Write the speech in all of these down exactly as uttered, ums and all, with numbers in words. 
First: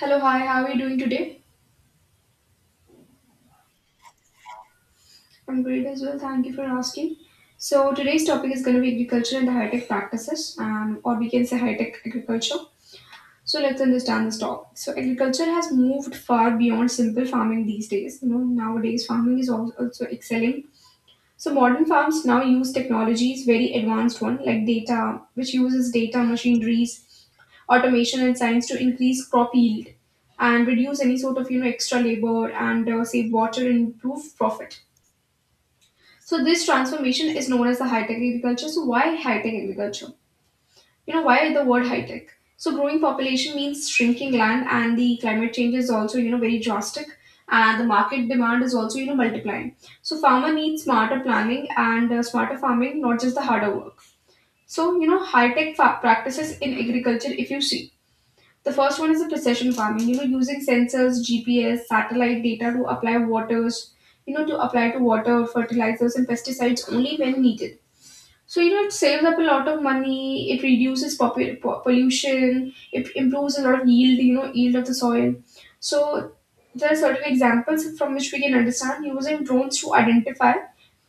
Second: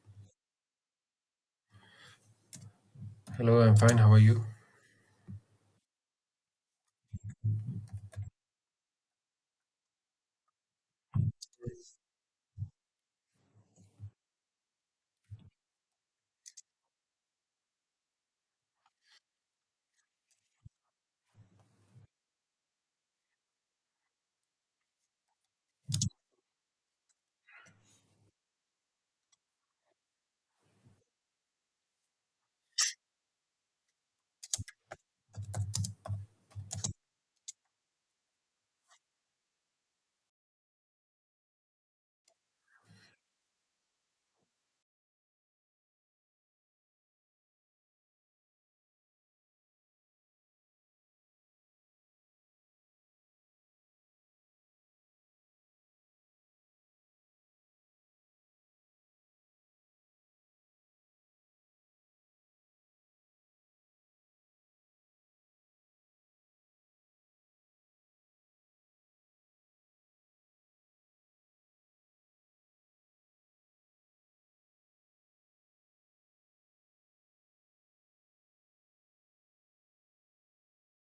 Hello, hi, how are you doing today? Hello, I'm fine. How are you? I'm great as well. Thank you for asking. So, today's topic is going to be agriculture and the high tech practices, um, or we can say high tech agriculture. So, let's understand this topic. So, agriculture has moved far beyond simple farming these days. You know, nowadays farming is al- also excelling. So, modern farms now use technologies, very advanced one like data, which uses data, machineries, automation, and science to increase crop yield and reduce any sort of you know extra labor, and uh, save water and improve profit. So this transformation is known as the high-tech agriculture. So why high-tech agriculture? You know why the word high-tech? So growing population means shrinking land, and the climate change is also you know very drastic, and the market demand is also you know multiplying. So farmer needs smarter planning and uh, smarter farming, not just the harder work. So you know high-tech fa- practices in agriculture. If you see. The first one is the precision farming, you know, using sensors, G P S, satellite data to apply waters, you know, to apply to water, fertilizers, and pesticides only when needed. So you know, it saves up a lot of money. It reduces popu- po- pollution. It improves a lot of yield. You know, yield of the soil. So there are certain examples from which we can understand using drones to identify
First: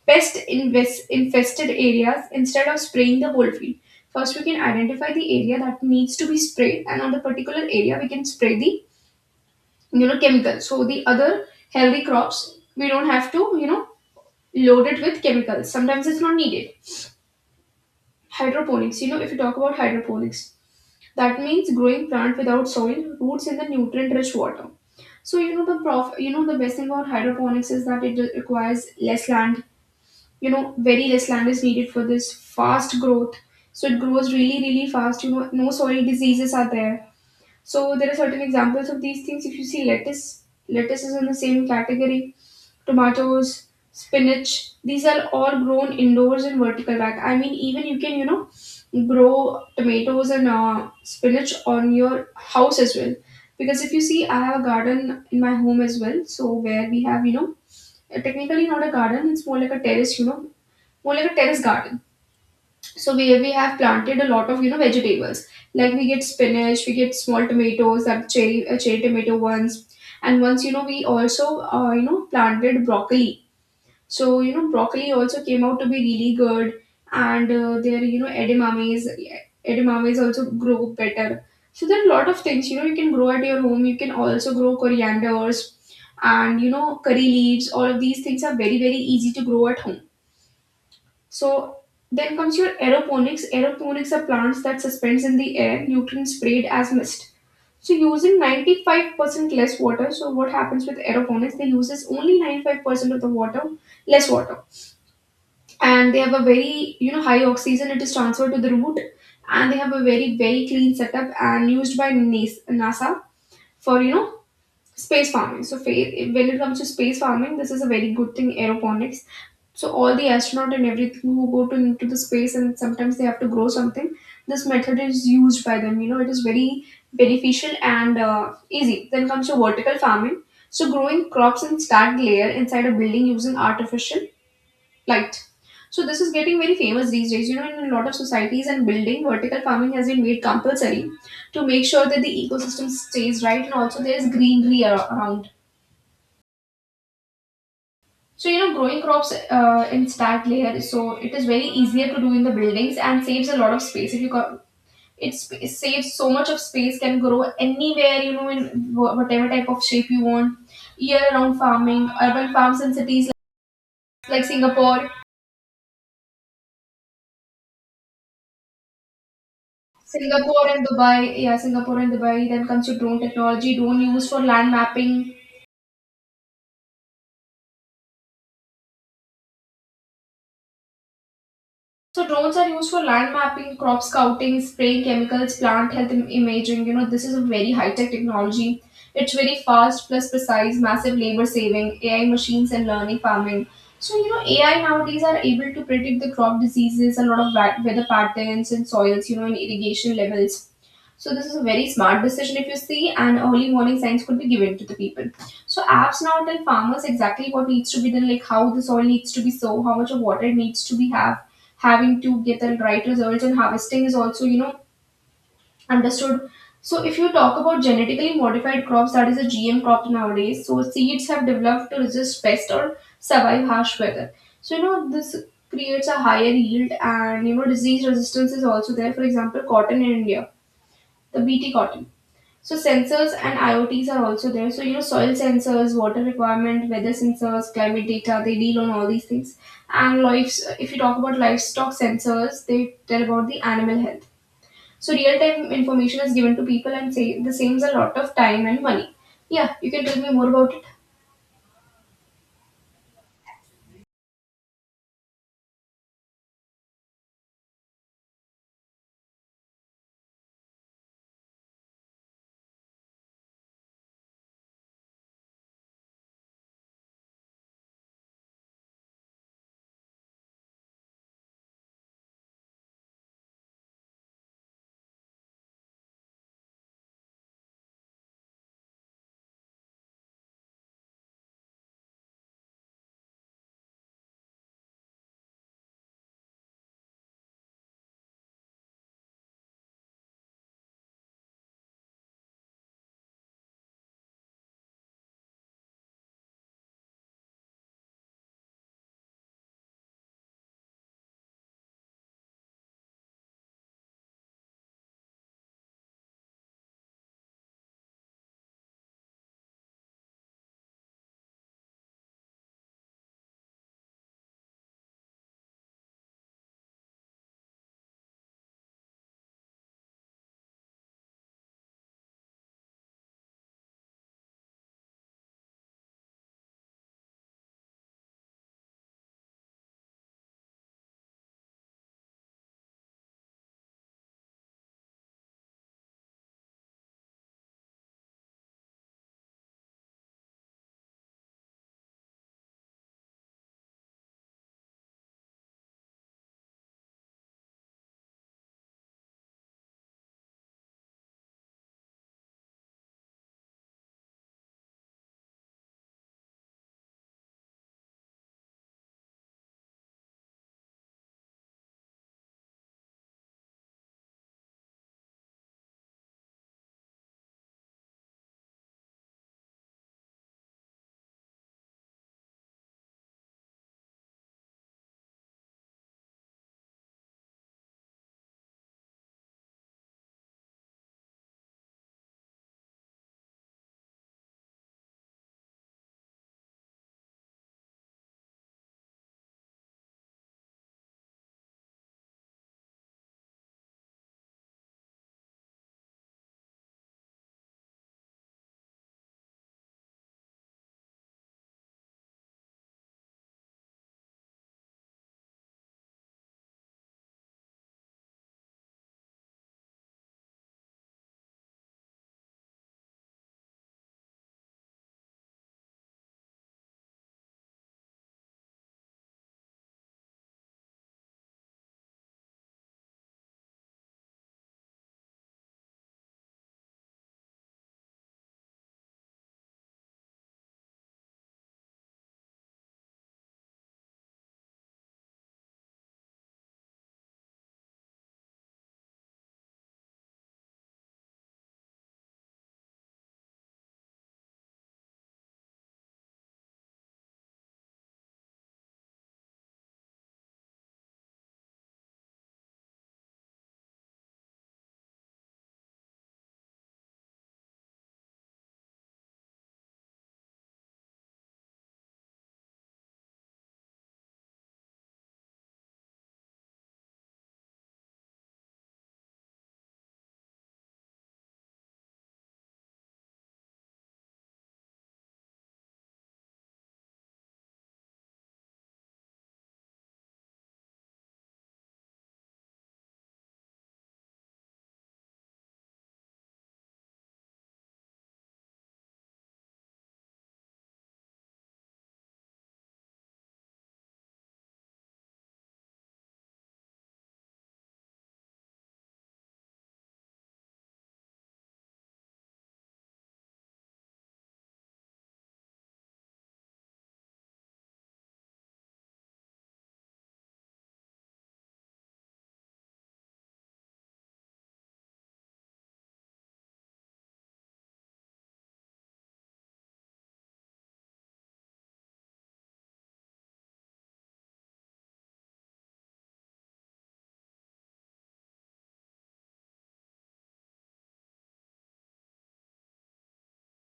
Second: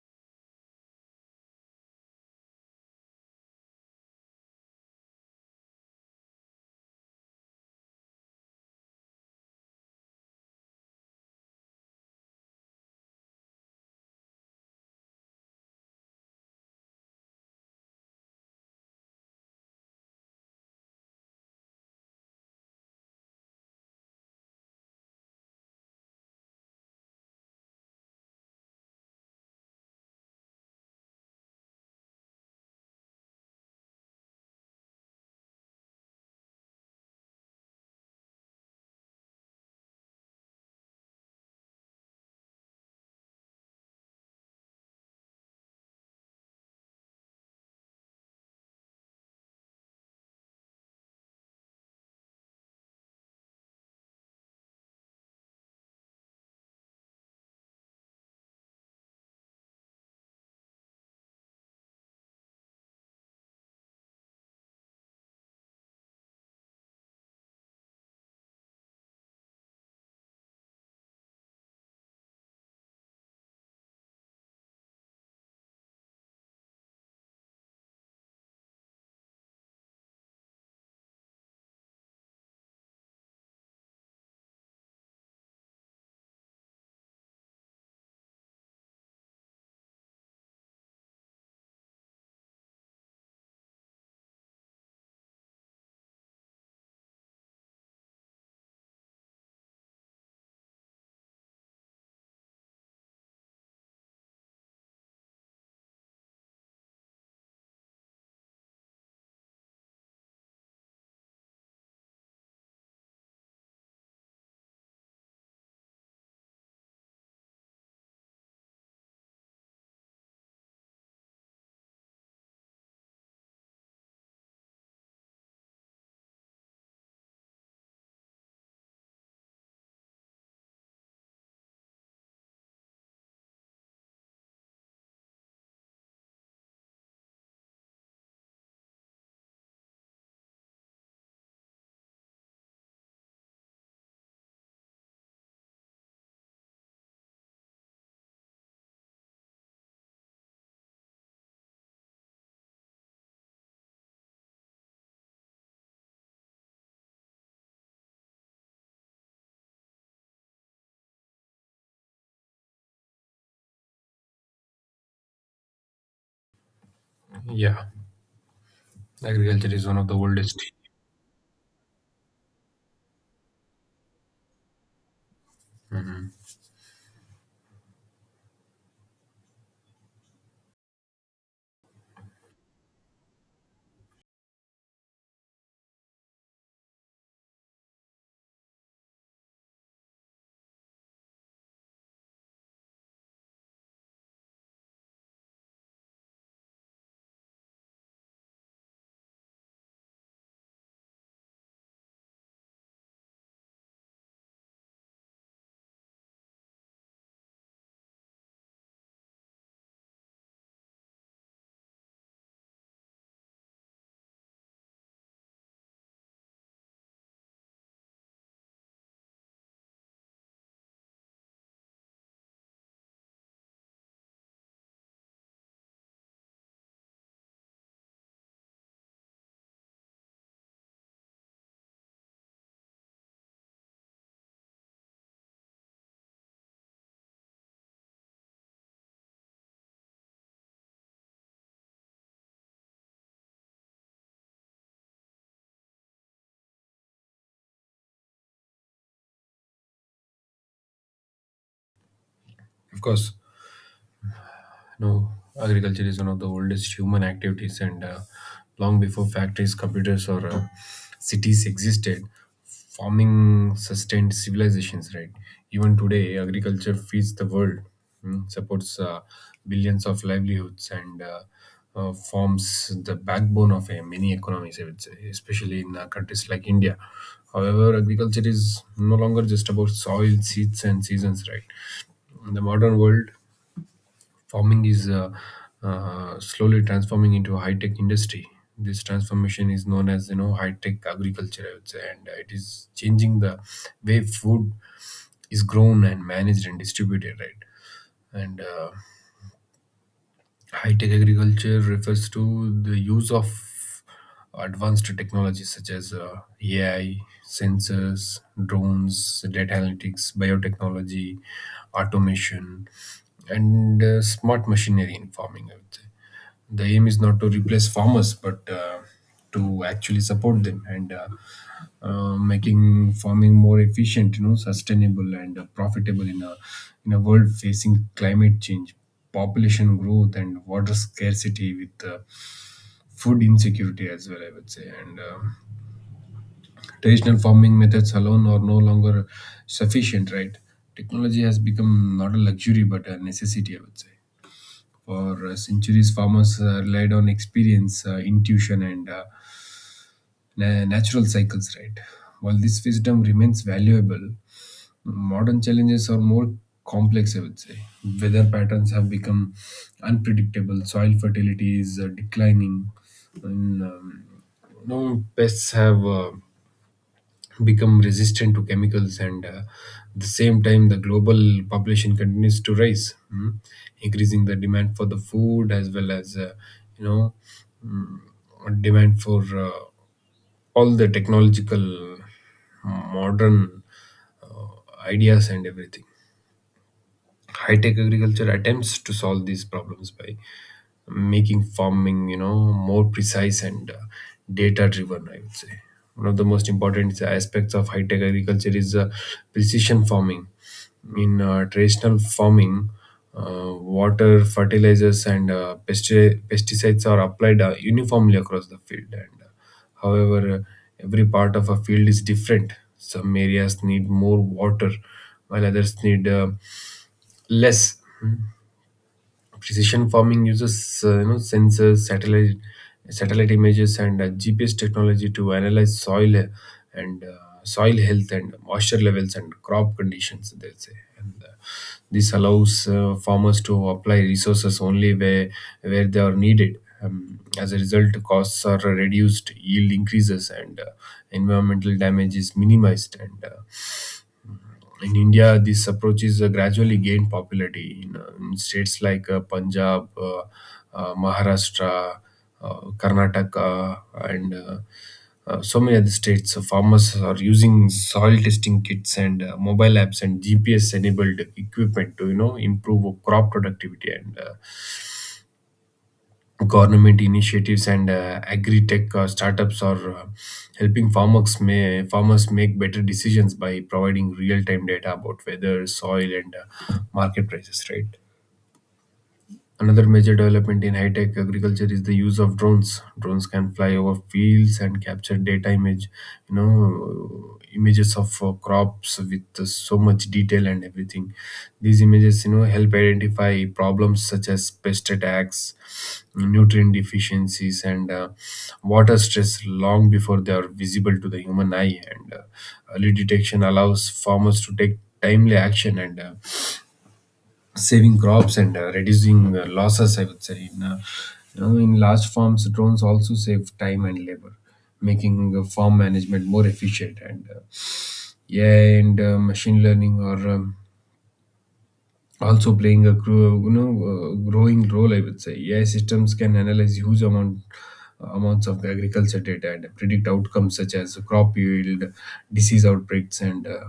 pest invest- infested areas instead of spraying the whole field. First, we can identify the area that needs to be sprayed, and on the particular area, we can spray the you know chemical. So the other healthy crops, we don't have to you know load it with chemicals. Sometimes it's not needed. Hydroponics. You know, if you talk about hydroponics, that means growing plant without soil, roots in the nutrient-rich water. So you know the prof, you know the best thing about hydroponics is that it requires less land. You know, very less land is needed for this fast growth. So it grows really, really fast. You know, no soil diseases are there. So there are certain examples of these things. If you see lettuce, lettuce, is in the same category, tomatoes, spinach. These are all grown indoors in vertical bag. I mean, even you can, you know, grow tomatoes and uh, spinach on your house as well. Because if you see, I have a garden in my home as well. So where we have, you know, uh, technically not a garden, it's more like a terrace, you know, more like a terrace garden. So where we have planted a lot of, you know, vegetables. Like we get spinach, we get small tomatoes, that cherry, uh, cherry tomato ones. And once, you know, we also, uh, you know, planted broccoli, so you know, broccoli also came out to be really good, and uh, their you know edamames, edamames also grow better. So there are a lot of things you know you can grow at your home. You can also grow corianders, and you know curry leaves. All of these things are very very easy to grow at home. So then comes your aeroponics. Aeroponics are plants that suspends in the air, nutrients sprayed as mist. So using ninety-five percent less water. So what happens with aeroponics? They uses only ninety-five percent of the water, less water, and they have a very you know high oxygen it is transferred to the root, and they have a very very clean setup and used by Nas- NASA for you know space farming. So fa- when it comes to space farming, this is a very good thing, aeroponics. So all the astronaut and everything who go to into the space, and sometimes they have to grow something, this method is used by them. You know it is very beneficial and uh, easy. Then comes to vertical farming. So growing crops in stacked layer inside a building using artificial light. So this is getting very famous these days. You know, in a lot of societies and building, vertical farming has been made compulsory to make sure that the ecosystem stays right and also there is greenery ar- around. So you know, growing crops uh, in stack layer, so it is very easier to do in the buildings and saves a lot of space. If you got, it sp- saves so much of space, can grow anywhere. You know, in wh- whatever type of shape you want. Year-round farming, urban farms in cities like Singapore Yeah, agriculture is one of the Singapore oldest. and Dubai, yeah, Singapore and Dubai. Then comes to drone technology, drone used for land mapping. Mhm. So drones are used for land mapping, crop scouting, spraying chemicals, plant health im- imaging. You know, this is a very high tech technology. It's very fast plus precise, massive labor saving, A I machines and learning farming. So you know, A I nowadays are able to predict the crop diseases, a lot of wa- weather patterns and soils, you know, and irrigation levels. So this is a very smart decision if you see, and early warning signs could be given to the people. So apps now tell farmers exactly what needs to be done, like how the soil needs to be sown, how much of water needs to be have having to get the right results, and harvesting is also you know understood. So if you talk about genetically modified crops, that is a G M crop nowadays. So seeds have developed to resist pests or survive harsh weather. So you know this creates a higher yield, and you know disease resistance is also there. For example, cotton in India, the B T cotton. So sensors and IoTs are also there. So you know, soil sensors, water requirement, weather sensors, climate data. They deal on all these things. And lives, if you talk about livestock sensors, they tell about the animal health. So real time information is given to people, and say the saves a lot of time and money. Yeah, you can tell me more about it. Of course. No, agriculture is one of the oldest human activities, and uh, long before factories, computers, or uh, cities existed, farming sustained civilizations. Right, even today, agriculture feeds the world, mm, supports uh, billions of livelihoods, and uh, uh, forms the backbone of uh, many economies, I would say, especially in uh, countries like India. However, agriculture is no longer just about soil, seeds, and seasons, right? In the modern world, farming is uh, uh, slowly transforming into a high-tech industry. This transformation is known as you know high-tech agriculture, I would say, and it is changing the way food is grown and managed and distributed, right? And uh, High-tech agriculture refers to the use of advanced technologies such as uh, A I, sensors, drones, data analytics, biotechnology, automation, and uh, smart machinery in farming. I would say the aim is not to replace farmers but uh, to actually support them and uh, uh, making farming more efficient, you know, sustainable, and uh, profitable in a in a world facing climate change, population growth, and water scarcity, with uh, food insecurity as well, I would say. And um Traditional farming methods alone are no longer sufficient, right? Technology has become not a luxury but a necessity, I would say. For uh, centuries, farmers uh, relied on experience, uh, intuition, and uh, na- natural cycles, right? While this wisdom remains valuable, modern challenges are more complex, I would say. Weather patterns have become unpredictable, soil fertility is uh, declining, and um, you know, pests have uh, become resistant to chemicals, and uh, at the same time the global population continues to rise, mm, increasing the demand for the food as well as uh, you know demand for uh, all the technological modern uh, ideas and everything. High tech agriculture attempts to solve these problems by making farming, you know, more precise and uh, data driven, I would say. One of the most important aspects of high tech agriculture is uh, precision farming. In uh, traditional farming, uh, water, fertilizers, and uh, pesti- pesticides are applied uh, uniformly across the field, and uh, however uh, every part of a field is different. Some areas need more water while others need uh, less. Precision farming uses uh, you know sensors, satellite satellite images, and uh, GPS technology to analyze soil uh, and uh, soil health and moisture levels and crop conditions, they say. And uh, This allows uh, farmers to apply resources only where where they are needed. Um, as a result, costs are reduced, yield increases, and uh, environmental damage is minimized. And uh, In India, this approach is uh, gradually gained popularity in, uh, in states like uh, Punjab, uh, uh, Maharashtra, uh, Karnataka, and uh, uh, so many other states. So farmers are using soil testing kits and uh, mobile apps and G P S-enabled equipment to, you know, improve crop productivity, and uh, government initiatives and uh, agri-tech uh, startups are uh, helping farmers may, farmers make better decisions by providing real-time data about weather, soil, and uh, market prices, right? Another major development in high-tech agriculture is the use of drones. Drones can fly over fields and capture data image, you know, images of uh, crops with uh, so much detail and everything. These images, you know, help identify problems such as pest attacks, nutrient deficiencies, and uh, water stress long before they are visible to the human eye. And uh, early detection allows farmers to take timely action and uh, saving crops and uh, reducing uh, losses, I would say. In uh, you know, in large farms drones also save time and labor, making uh, farm management more efficient, and uh, AI and uh, machine learning are um, also playing a grow, you know uh, growing role, I would say. AI systems can analyze huge amount amounts of agriculture data and predict outcomes such as crop yield, disease outbreaks, and uh,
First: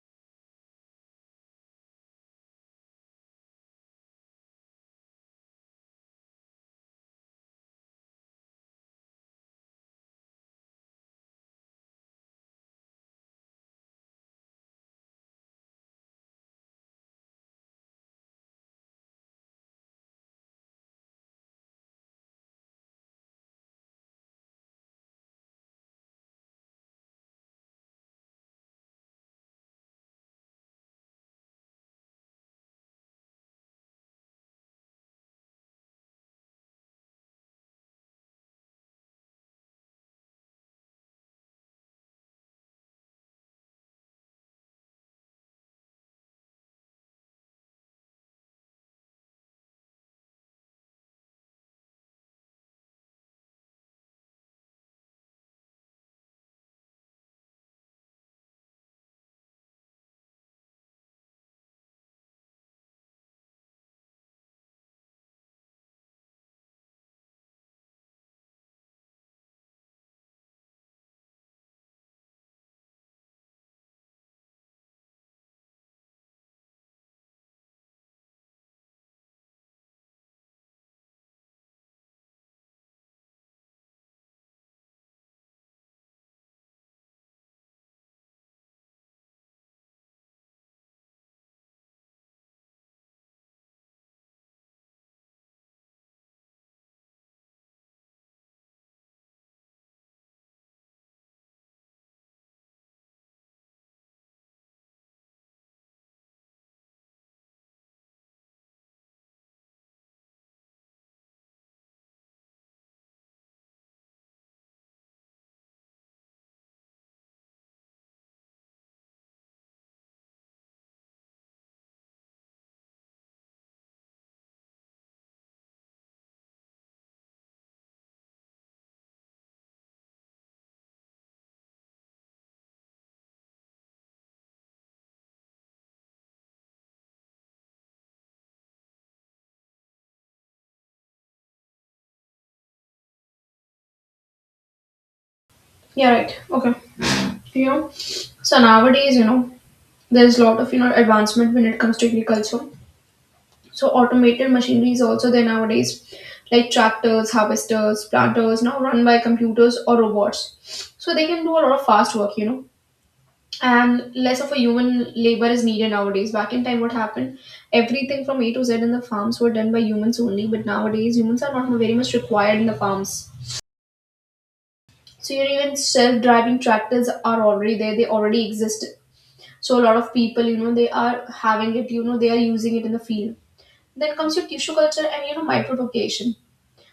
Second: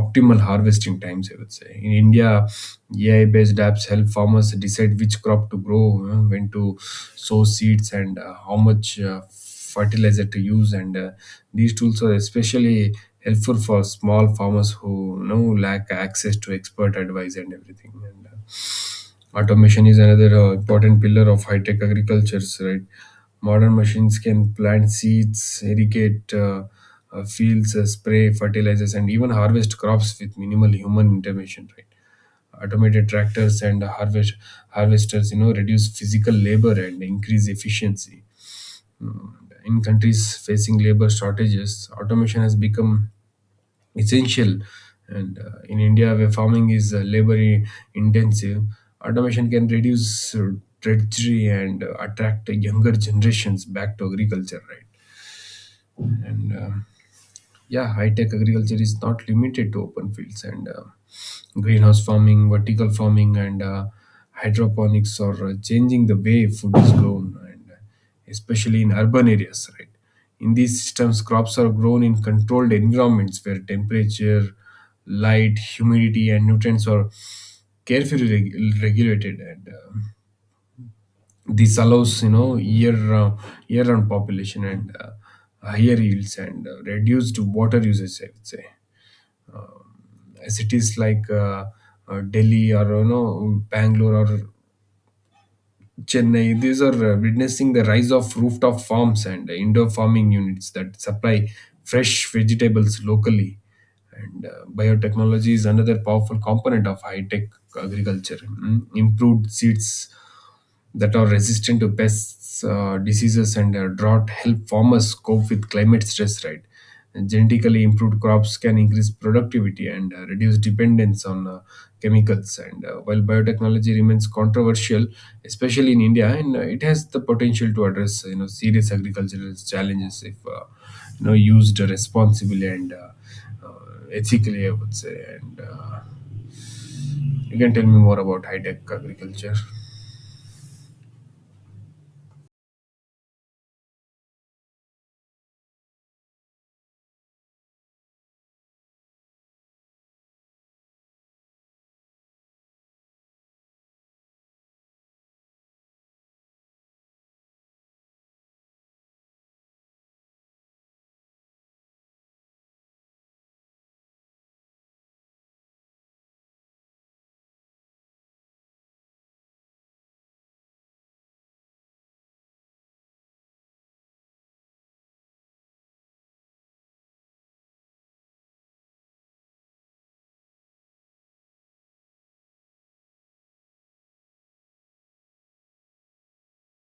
optimal harvesting times, I would say. In India, AI based apps help farmers decide which crop to grow, you know, when to sow seeds and uh, how much uh, fertilizer to use, and uh, these tools are especially helpful for small farmers who, you know, lack access to expert advice and everything. And uh, automation is another uh, important pillar of high tech agriculture, right? Modern machines can plant seeds, irrigate uh, uh, fields, uh, spray fertilizers, and even harvest crops with minimal human intervention, right? Automated tractors and harvest harvesters, you know, reduce physical labor and increase efficiency. Mm, in countries facing labor shortages, automation has become essential. And uh, in India, where farming is uh, labor i- intensive, automation can reduce uh, drudgery and uh, attract younger generations back to agriculture, right? And um Yeah, high tech agriculture is not limited to open fields, and uh, greenhouse farming, vertical farming, and uh, hydroponics are uh, changing the way food is grown, and uh, especially in urban areas, right? In these systems, crops are grown in controlled environments where temperature, light, humidity, and nutrients are carefully reg- regulated, and uh, this allows, you know, year round year round population and uh, higher yields and uh, reduced water usage, I would say. Cities like uh, uh, Delhi or, you know, Bangalore or Chennai. These are uh, witnessing the rise of rooftop farms and indoor farming units that supply fresh vegetables locally. And uh, biotechnology is another powerful component of high tech agriculture. Mm, improved seeds that are resistant to pests, uh, diseases, and uh, drought help farmers cope with climate stress, right? And genetically improved crops can increase productivity and uh, reduce dependence on uh, chemicals. And uh, while biotechnology remains controversial, especially in India, and uh, it has the potential to address, you know, serious agricultural challenges if uh, you know used responsibly and uh, uh, ethically, I would say. And uh, you can tell me more about high tech agriculture. Yeah, right. Okay. You know, so nowadays, you know, there's a lot of you know advancement when it comes to agriculture. So automated machinery is also there nowadays, like tractors, harvesters, planters, now run by computers or robots. So they can do a lot of fast work, you know, and less of a human labor is needed nowadays. Back in time, what happened? Everything from A to Z in the farms were done by humans only, but nowadays humans are not very much required in the farms. So you know, even self-driving tractors are already there; they already exist. So a lot of people, you know, they are having it. You know, they are using it in the field. Then comes your tissue culture and you know microbial.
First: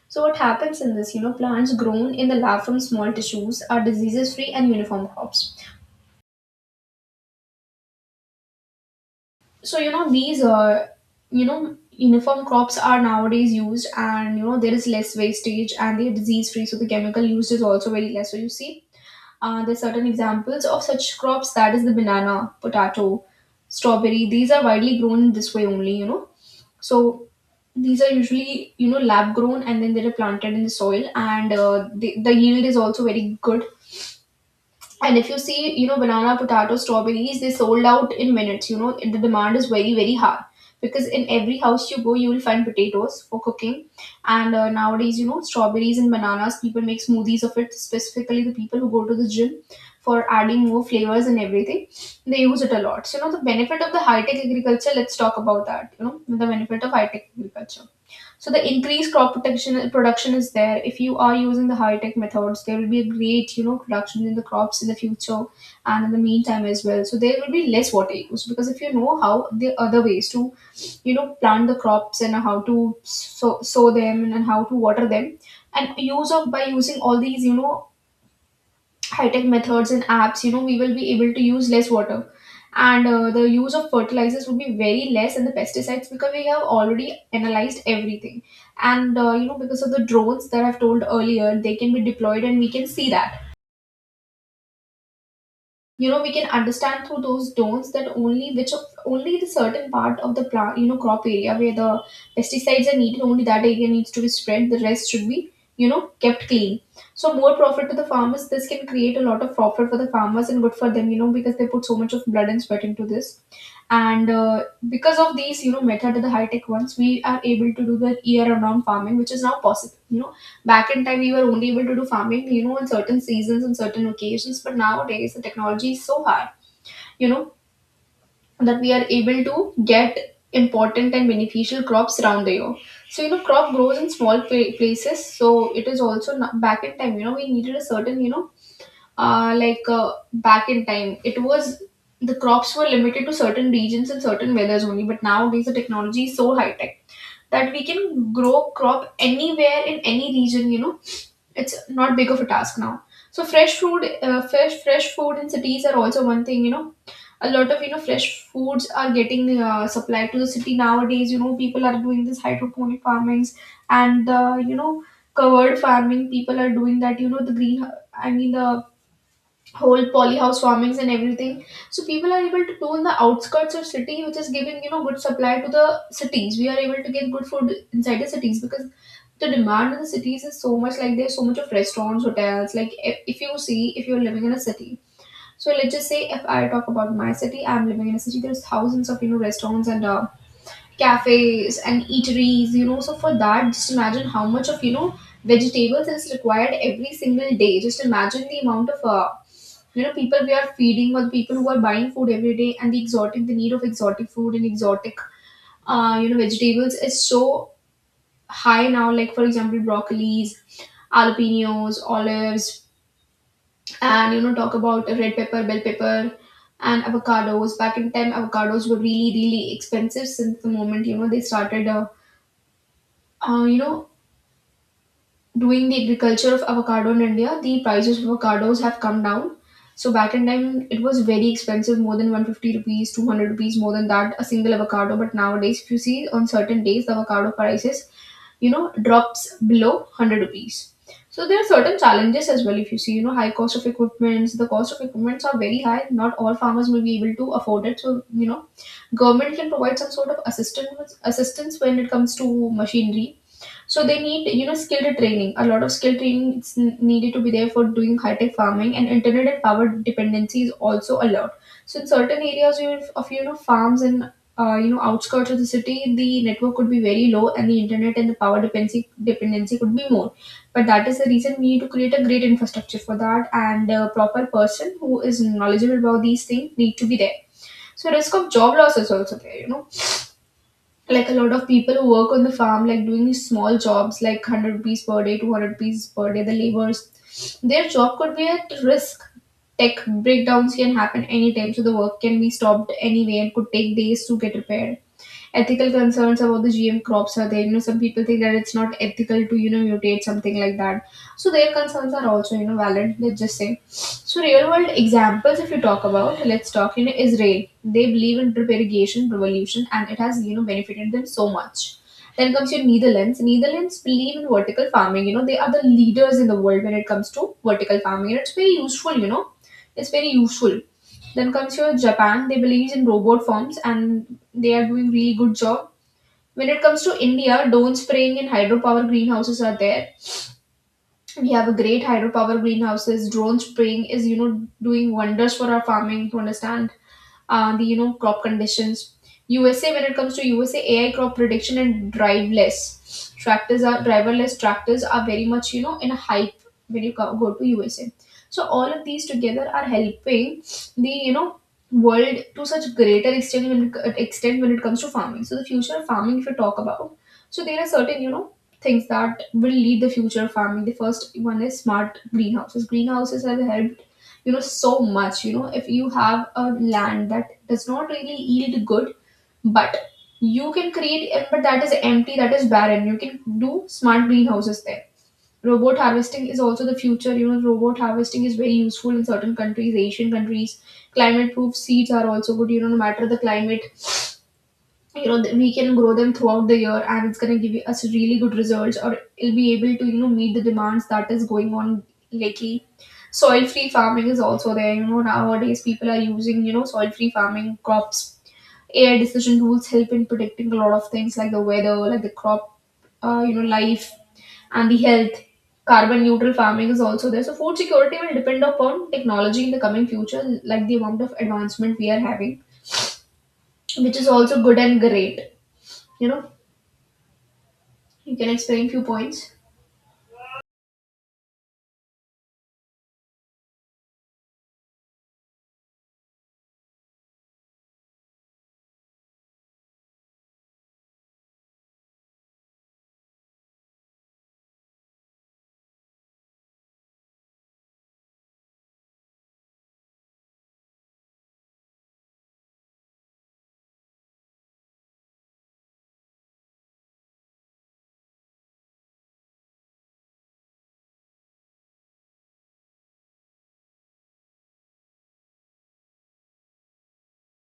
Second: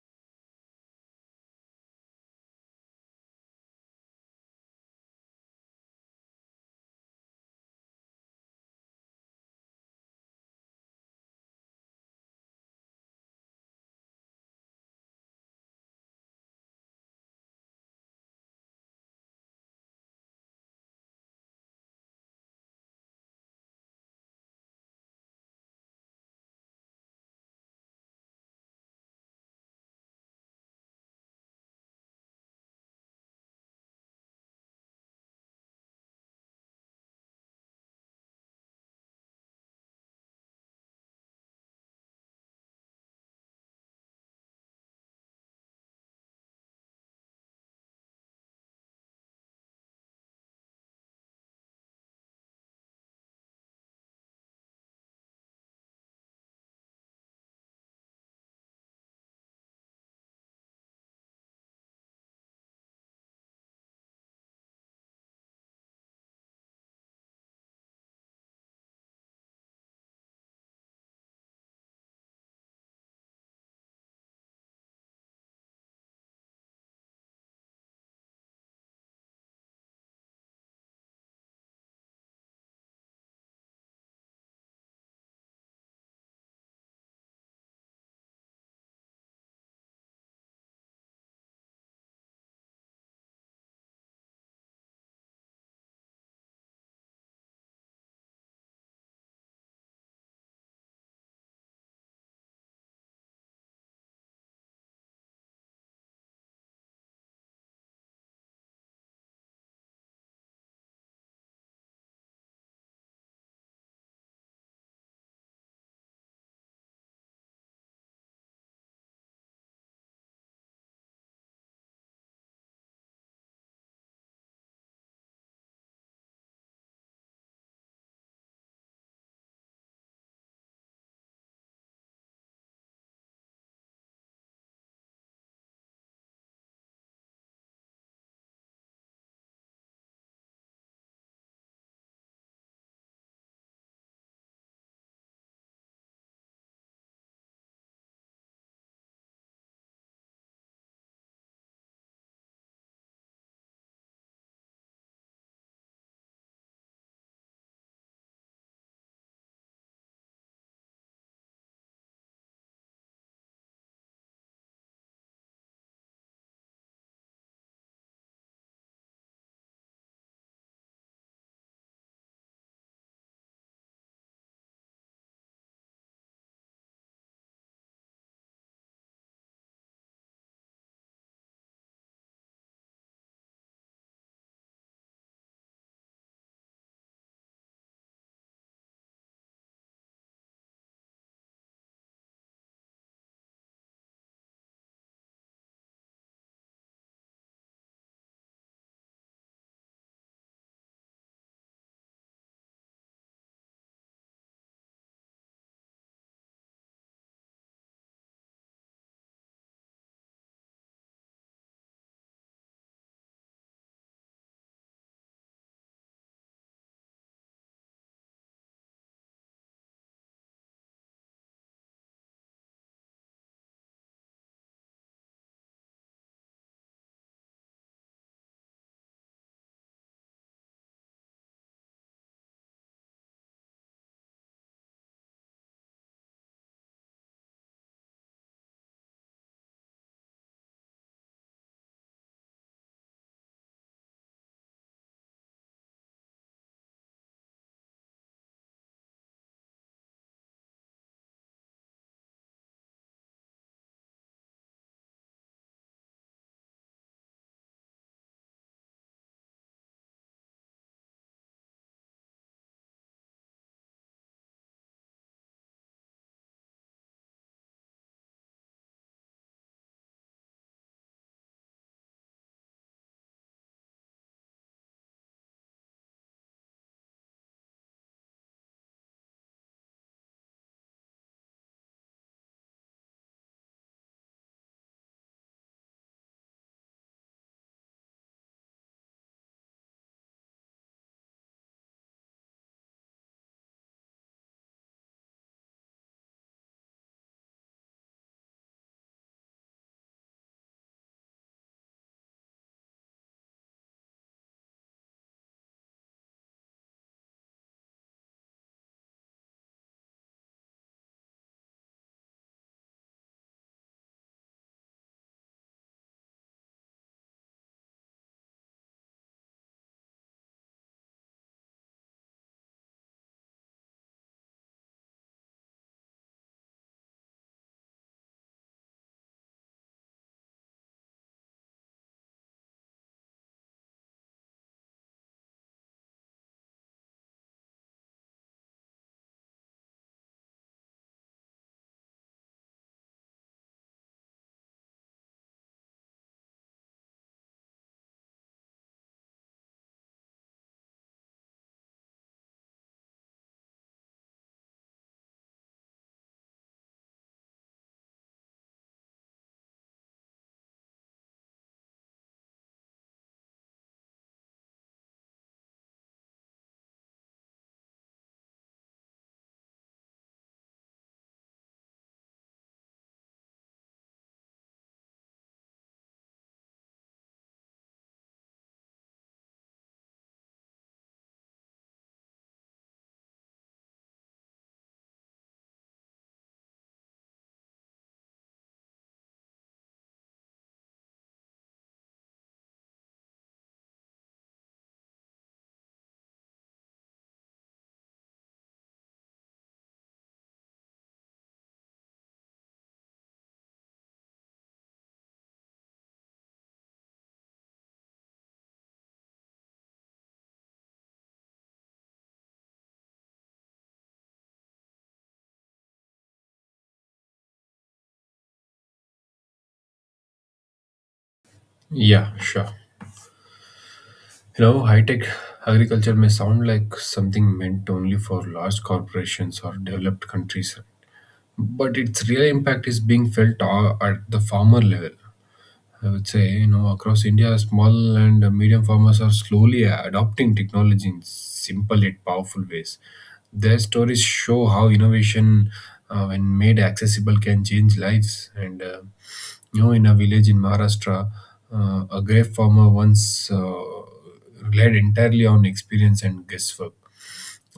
So what happens in this, you know, plants grown in the lab from small tissues are diseases free and uniform crops. So you know these uh, you know uniform crops are nowadays used, and you know there is less wastage and they're disease free, so the chemical used is also very less. So you see, uh, there's certain examples of such crops, that is the banana, potato, strawberry. These are widely grown in this way only, you know. So these are usually you know lab grown and then they're planted in the soil, and uh, the, the yield is also very good. And if you see, you know, banana, potato, strawberries, they sold out in minutes. You know, the demand is very, very high because in every house you go, you will find potatoes for cooking. And uh, nowadays, you know, strawberries and bananas, people make smoothies of it, specifically the people who go to the gym for adding more flavors and everything. They use it a lot. So, you know, the benefit of the high tech agriculture, let's talk about that. You know, the benefit of high tech agriculture. So the increased crop protection production is there. If you are using the high tech methods, there will be a great you know production in the crops in the future and in the meantime as well. So there will be less water use because if you know how the other ways to you know plant the crops and how to sow, sow them and how to water them, and use of by using all these you know high tech methods and apps, you know, we will be able to use less water. And uh, the use of fertilizers would be very less and the pesticides because we have already analyzed everything. And, uh, you know, because of the drones that I've told earlier, they can be deployed, and we can see that, you know we can understand through those don'ts that only which of only the certain part of the plant, you know crop area where the pesticides are needed. Only that area needs to be spread, the rest should be, you know kept clean. So more profit to the farmers. This can create a lot of profit for the farmers and good for them, you know because they put so much of blood and sweat into this. And uh, because of these, you know method of the high tech ones, we are able to do the year round farming, which is now possible. You know back in time, we were only able to do farming, you know in certain seasons and certain occasions. But nowadays, the technology is so high, you know that we are able to get important and beneficial crops around the year. So, you know crop grows in small pla- places, so it is also not. Back in time, you know we needed a certain, you know uh, like uh, back in time it was, the crops were limited to certain regions and certain weathers only. But nowadays, the technology is so high tech that we can grow crop anywhere in any region, you know it's not big of a task now. So fresh food, uh, fresh fresh food in cities are also one thing. You know a lot of, you know fresh foods are getting uh, supplied to the city nowadays. You know people are doing this hydroponic farmings, and uh, you know covered farming people are doing that, you know the green, i mean the whole polyhouse farmings and everything. So people are able to do in the outskirts of city, which is giving, you know good supply to the cities. We are able to get good food inside the cities because the demand in the cities is so much. Like, there's so much of restaurants, hotels. Like, if, if you see, if you're living in a city. So let's just say, if I talk about my city, I'm living in a city, there's thousands of, you know restaurants and uh, cafes and eateries. You know so for that, just imagine how much of, you know vegetables is required every single day. Just imagine the amount of, uh, you know people we are feeding, or the people who are buying food every day, and the exotic, the need of exotic food and exotic, uh, you know vegetables is so high now. Like for example, broccolis, jalapenos, olives, and, you know talk about red pepper, bell pepper, and avocados. Back in time, avocados were really really expensive. Since the moment, you know they started, uh, uh, you know doing the agriculture of avocado in India, the prices of avocados have come down. So back in time, it was very expensive, more than one hundred fifty rupees, two hundred rupees, more than that, a single avocado. But nowadays, if you see, on certain days, the avocado prices, you know, drops below one hundred rupees. So there are certain challenges as well. If you see, you know, high cost of equipments, the cost of equipments are very high. Not all farmers will be able to afford it. So, you know, government can provide some sort of assistance assistance when it comes to machinery. So they need, you know, skilled training. A lot of skill training is n- needed to be there for doing high-tech farming, and internet and power dependency is also a lot. So in certain areas you- of, you know farms and, uh, you know outskirts of the city, the network could be very low, and the internet and the power dependency dependency could be more. But that is the reason we need to create a great infrastructure for that, and a proper person who is knowledgeable about these things need to be there. So risk of job loss is also there. You know like a lot of people who work on the farm, like doing small jobs like one hundred rupees per day, two hundred rupees per day, the laborers, their job could be at risk. Tech breakdowns can happen anytime, so the work can be stopped anyway and could take days to get repaired. Ethical concerns about the G M crops are there. You know, some people think that it's not ethical to, you know mutate something like that. So their concerns are also, you know valid. Let's just say. So real world examples, if you talk about, let's talk. You know, Israel. They believe in drip irrigation revolution, and it has, you know benefited them so much. Then comes your Netherlands. Netherlands believe in vertical farming. You know, they are the leaders in the world when it comes to vertical farming, and it's very useful. You know, it's very useful. Then comes your Japan, they believe in robot farms and they are doing really good job. When it comes to India, drone spraying and hydropower greenhouses are there. We have a great hydropower greenhouses. Drone spraying is, you know doing wonders for our farming to understand uh, the, you know crop conditions. U S A, when it comes to U S A, A I crop prediction and driveless tractors are driverless tractors are very much, you know in a hype when you co- go to U S A. So all of these together are helping the, you know world, to such greater extent, when it, extent when it comes to farming. So the future of farming, if you talk about, so there are certain, you know things that will lead the future of farming. The first one is smart greenhouses. Greenhouses have helped, you know so much. You know if you have a land that does not really yield good, but you can create, but that is empty, that is barren, you can do smart greenhouses there. Robot harvesting is also the future. You know robot harvesting is very useful in certain countries, Asian countries. Climate proof seeds are also good. You know no matter the climate, you know that we can grow them throughout the year, and it's going to give us really good results, or it'll be able to, you know meet the demands that is going on lately. Soil free farming is also there. You know nowadays people are using, you know soil free farming crops. AI decision rules help in predicting a lot of things, like the weather, like the crop, uh, you know life and the health. Carbon neutral farming is also there. So food security will depend upon technology in the coming future, like the amount of advancement we are having, which is also good and great. you know You can explain few points. Yeah, sure. You know, high tech agriculture may sound like something meant only for large corporations or developed countries, but its real impact is being felt a- at the farmer level, I would say. You know, across India, small and medium farmers are slowly adopting technology in simple yet powerful ways. Their stories show how innovation, uh, when made accessible, can change lives. And, uh, you know, in a village in Maharashtra, uh, a grape farmer once uh, relied entirely on experience and guesswork.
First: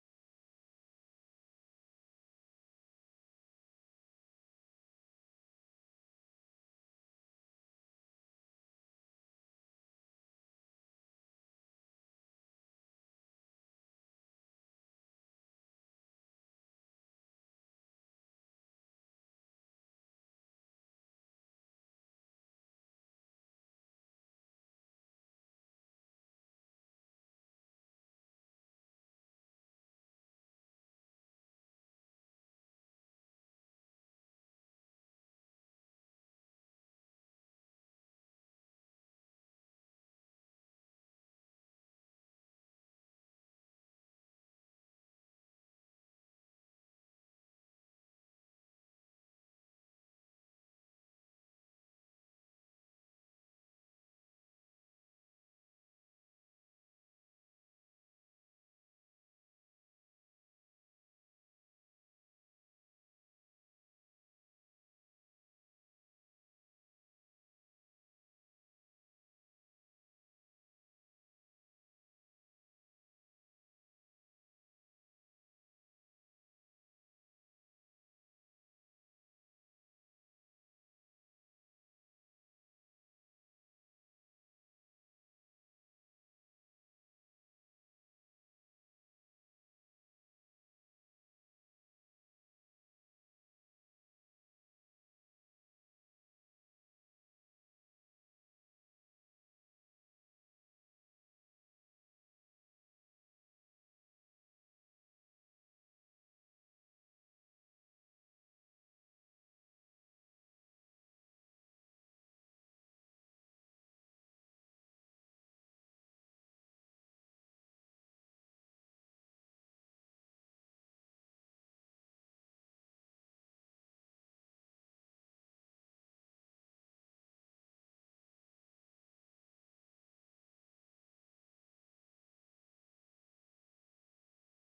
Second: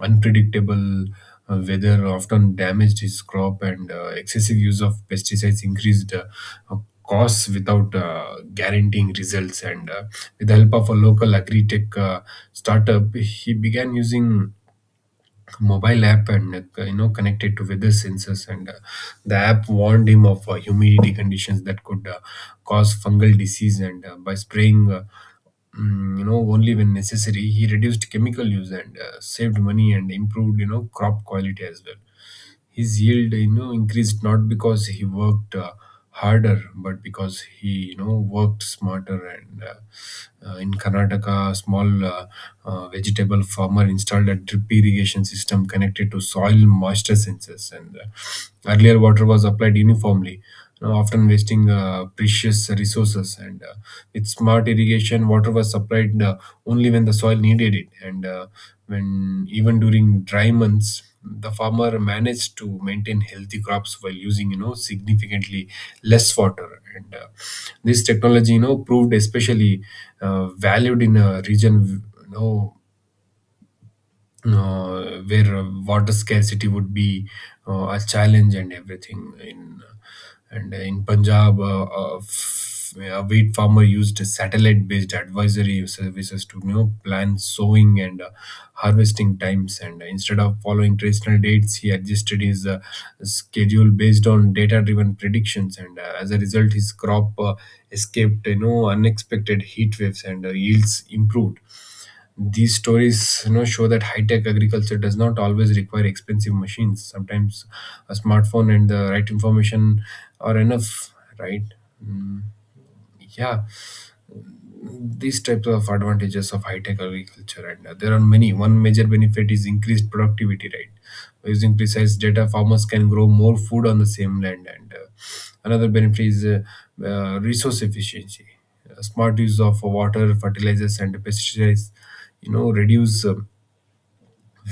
Unpredictable uh, weather often damaged his crop, and uh, excessive use of pesticides increased uh, uh, costs without uh, guaranteeing results. And uh, with the help of a local agri tech uh, startup, he began using mobile app and uh, you know connected to weather sensors, and uh, the app warned him of uh, humidity conditions that could uh, cause fungal disease, and uh, by spraying uh, mm, you know, only when necessary, he reduced chemical use and uh, saved money and improved, you know, crop quality as well. His yield, you know, increased not because he worked uh, harder, but because he, you know, worked smarter. And uh, uh, in Karnataka, a small uh, uh, vegetable farmer installed a drip irrigation system connected to soil moisture sensors, and uh, earlier water was applied uniformly, you know, often wasting uh, precious resources. And uh, with smart irrigation, water was supplied uh, only when the soil needed it, and uh, when even during dry months the farmer managed to maintain healthy crops while using, you know, significantly less water, and uh, this technology, you know, proved especially uh, valued in a region, you know, uh, where uh, water scarcity would be uh, a challenge and everything. In and in Punjab, uh, a, f- a wheat farmer used satellite based advisory services to, you know, plan sowing and uh, harvesting times, and instead of following traditional dates he adjusted his uh, schedule based on data driven predictions, and uh, as a result his crop uh, escaped, you know, unexpected heat waves, and uh, yields improved. These stories, you know, show that high-tech agriculture does not always require expensive machines. Sometimes a smartphone and the right information are enough, right? Mm, yeah, these types of advantages of high-tech agriculture, and uh, there are many. One major benefit is increased productivity, right? By using precise data, farmers can grow more food on the same land, and uh, another benefit is uh, uh, resource efficiency. Uh, smart use of water, fertilizers, and pesticides, you know, reduce um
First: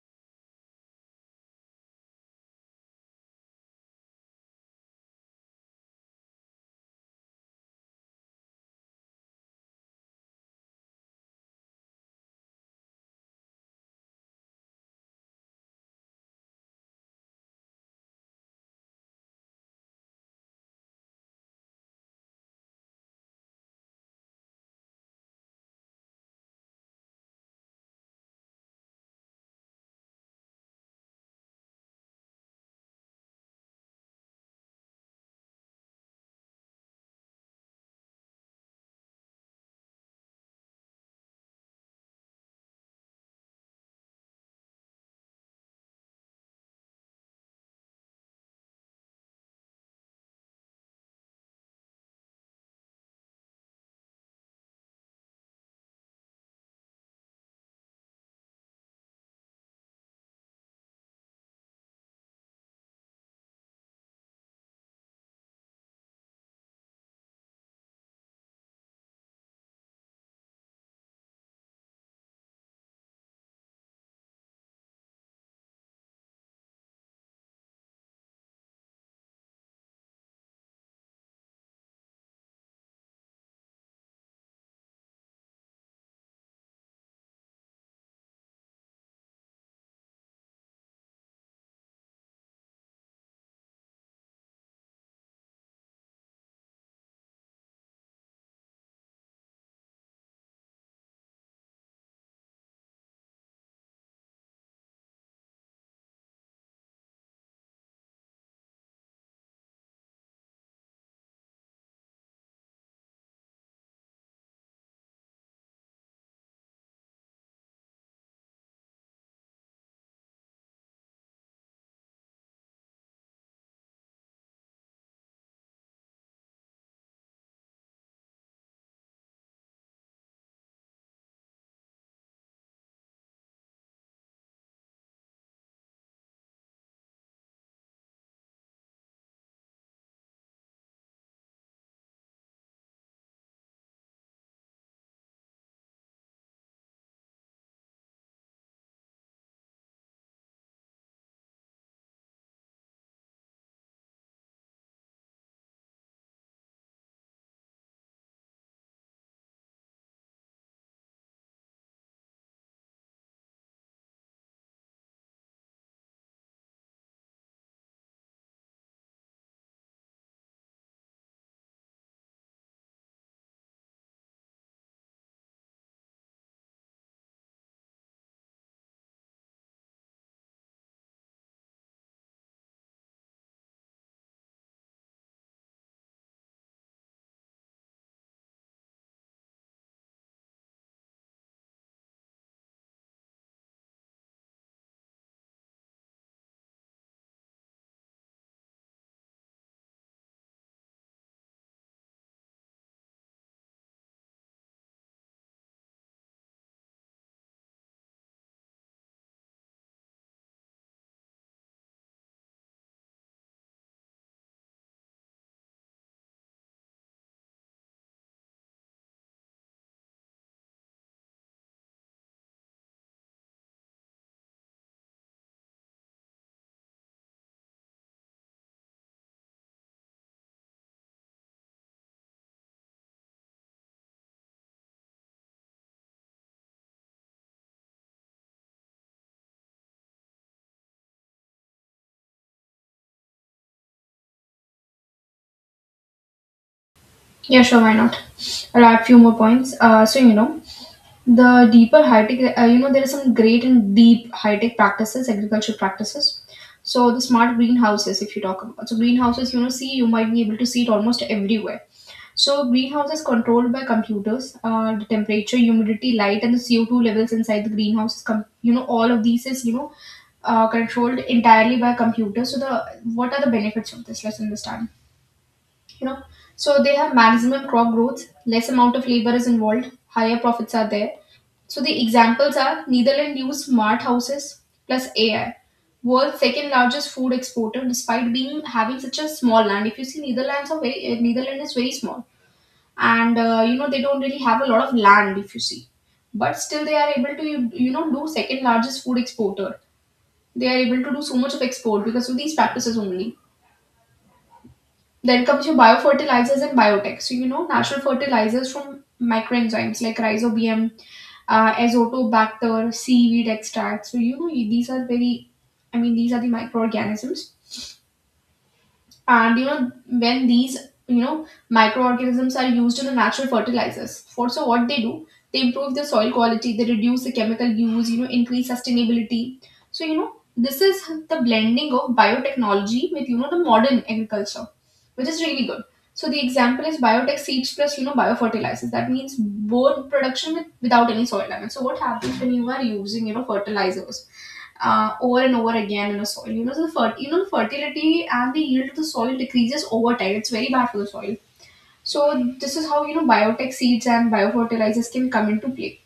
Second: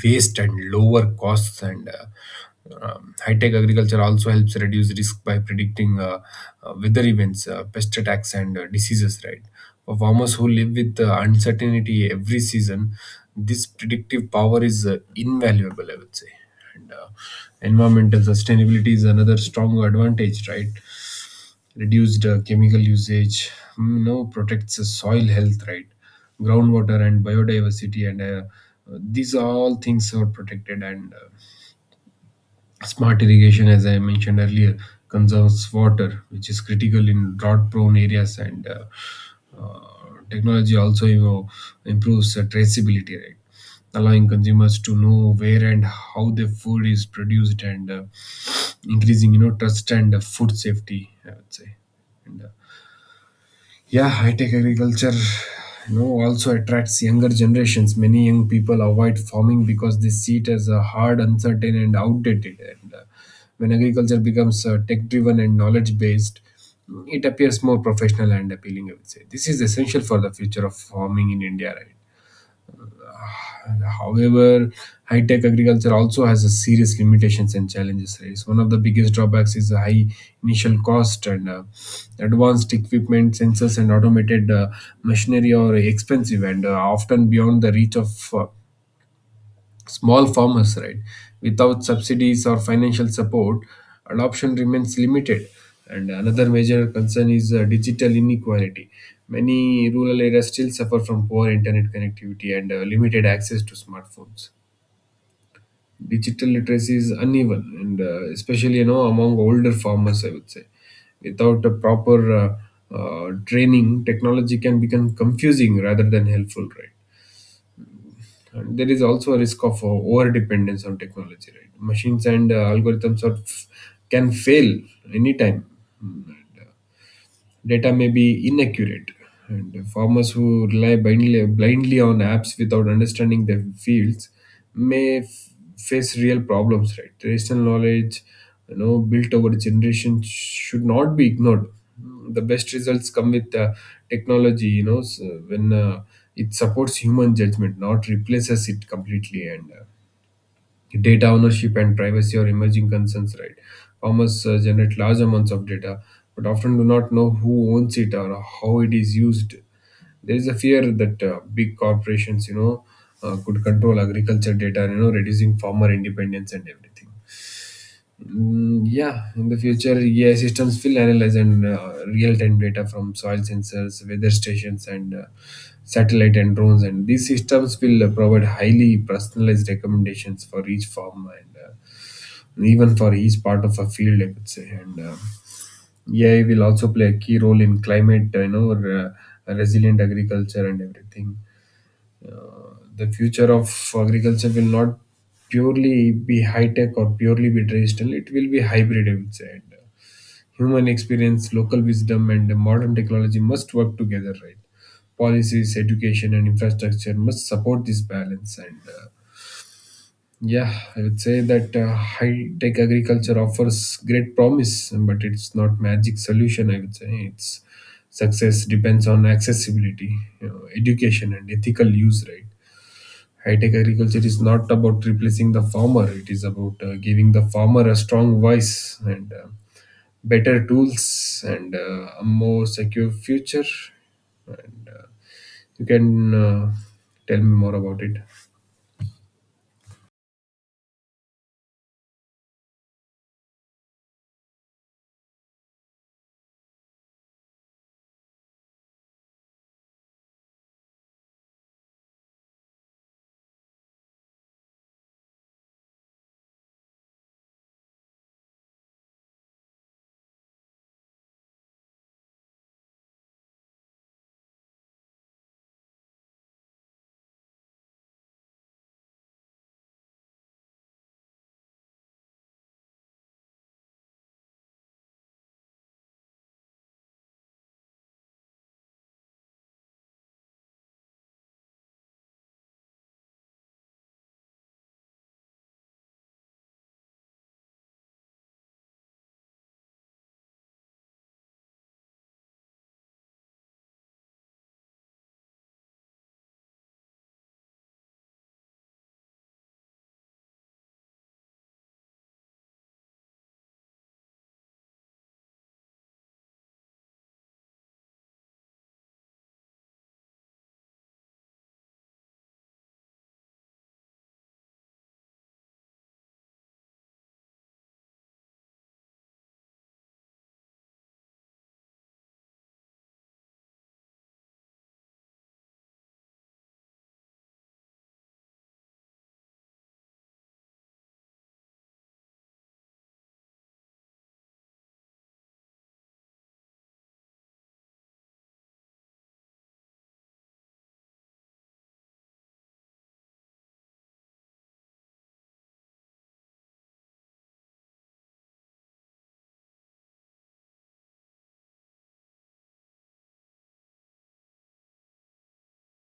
waste and lower costs, and uh, um, high-tech agriculture also helps reduce risk by predicting uh, uh, weather events, uh, pest attacks, and uh, diseases, right? For farmers who live with uh, uncertainty every season, this predictive power is uh, invaluable, I would say. And uh, environmental sustainability is another strong advantage, right? Reduced uh, chemical usage, mm, you know, protects the soil health, right? Groundwater and biodiversity, and uh, uh, these are all things are protected. And uh, Smart irrigation, as I mentioned earlier, conserves water, which is critical in drought-prone areas. And uh, uh, Technology also, you know, improves uh, traceability, right? Allowing consumers to know where and how their food is produced, and uh, increasing, you know trust and, uh, food safety, I would say. And uh, Yeah, high-tech agriculture, you know, also attracts younger generations. Many young people avoid farming because they see it as a hard, uncertain, and outdated. And uh, When agriculture becomes uh, tech-driven and knowledge-based, it appears more professional and appealing. I would say this is essential for the future of farming in India, right? However, high-tech agriculture also has a serious limitations and challenges. Right? So one of the biggest drawbacks is the high initial cost, and uh, advanced equipment, sensors, and automated uh, machinery are expensive and, uh, often beyond the reach of uh, small farmers. Right? Without subsidies or financial support, adoption remains limited. And another major concern is uh, digital inequality. Many rural areas still suffer from poor internet connectivity and, uh, limited access to smartphones. Digital literacy is uneven, and uh, especially, you know among older farmers, I would say. Without a proper uh, uh, training, technology can become confusing rather than helpful, right? And there is also a risk of uh, over dependence on technology, right? Machines and uh, algorithms are f- can fail anytime. Mm, data may be inaccurate. And farmers who rely blindly, blindly on apps without understanding their fields may f- face real problems, right? Traditional knowledge, you know, built over generations should not be ignored. The best results come with uh, technology, you know, s when uh, it supports human judgment, not replaces it completely. And uh, Data ownership and privacy are emerging concerns, right? Farmers uh, generate large amounts of data, but often do not know who owns it or how it is used. There is a fear that uh, big corporations, you know uh, could control agriculture data, you know reducing farmer independence and everything. Mm, yeah, in the future, A I systems will analyze and uh, real-time data from soil sensors, weather stations, and uh, satellite and drones. And these systems will uh, provide highly personalized recommendations for each farm, and uh, even for each part of a field, I could say. And uh, A I will also play a key role in climate, uh, you know, or, uh, resilient agriculture and everything. Uh, the future of agriculture will not purely be high tech or purely be traditional. It will be hybrid, I would say. And, uh, human experience, local wisdom, and uh, modern technology must work together, right? Policies, education, and infrastructure must support this balance. And uh, Yeah, I would say that uh, high tech agriculture offers great promise, but it's not magic solution. I would say it's success depends on accessibility, you know, education, and ethical use, right? High tech agriculture is not about replacing the farmer, it is about uh, giving the farmer a strong voice, and uh, better tools, and uh, a more secure future. And uh, You can uh, tell me more about it. Yeah, sure, why not? I'll add few more points. Uh, so, you know, the deeper high tech, uh, you know, there are some great and deep high tech practices, agriculture practices. So the smart greenhouses, if you talk about, so greenhouses, you know, see, you might be able to see it almost everywhere. So greenhouse is controlled by computers. Uh, the temperature, humidity, light, and the C O two levels inside the greenhouse is, com- you know, all of these is, you know, uh, controlled entirely by computers. So the what are the benefits of this? Let's understand. you know so they have maximum crop growth, less amount of labor is involved, higher profits are there. So the examples are, Netherlands use smart houses plus AI. World's second largest food exporter, despite being having such a small land. If you see, Netherlands are very, uh, Netherlands is very small. And uh, you know they don't really have a lot of land, if you see, but still they are able to you, you know do second largest food exporter. They are able to do so much of export because of these practices only. Then comes your biofertilizers and biotech. So you know natural fertilizers from microenzymes like rhizobium, uh, azotobacter, seaweed extract. So you know these are very, I mean these are the microorganisms, and, you know when these, you know microorganisms are used in the natural fertilizers, for so what they do, they improve the soil quality, they reduce the chemical use, you know increase sustainability. So you know this is the blending of biotechnology with, you know the modern agriculture, which is really good. So the example is biotech seeds plus, you know biofertilizers, that means both production with, without any soil damage. So what happens when you are using, you know fertilizers, uh, over and over again in the soil. You know, so the fer- you know the fertility and the yield of the soil decreases over time. It's very bad for the soil. So this is how, you know biotech seeds and biofertilizers can come into play.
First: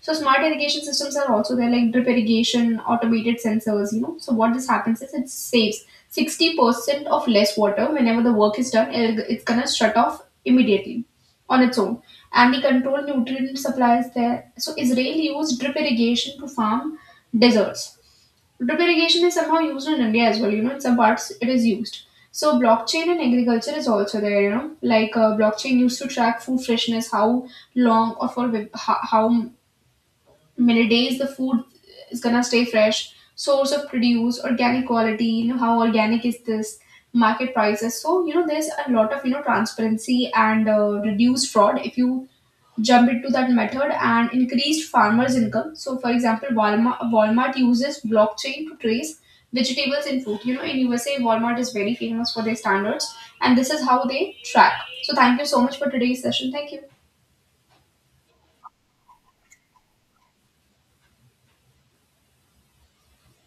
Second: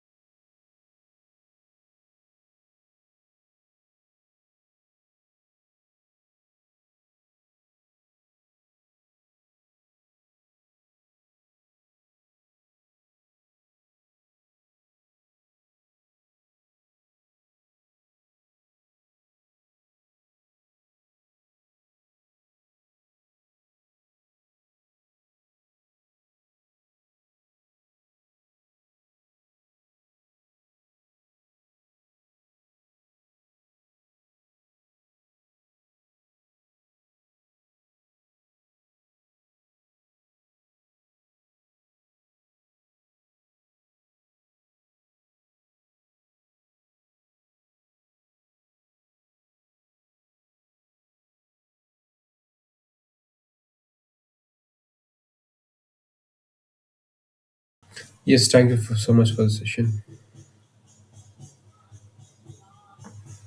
So smart irrigation systems are also there, like drip irrigation, automated sensors. You know, so what this happens is it saves sixty percent of less water whenever the work is done. it- It's gonna shut off immediately on its own, and the controlled nutrient supplies there. So Israel used drip irrigation to farm deserts. Drip irrigation is somehow used in India as well. You know, in some parts it is used. So blockchain in agriculture is also there. You know, like uh, blockchain used to track food freshness, how long or for whi- ho- how many days the food is gonna stay fresh, source of produce, organic quality, you know how organic is this, market prices. So you know there's a lot of, you know transparency and, uh, reduced fraud if you jump into that method, and increased farmers income. So for example, walmart, walmart uses blockchain to trace vegetables and fruit. You know in U S A, Walmart is very famous for their standards, and this is how they track. So thank you so much for today's session. Thank you. Yes, thank you for, so much for the session.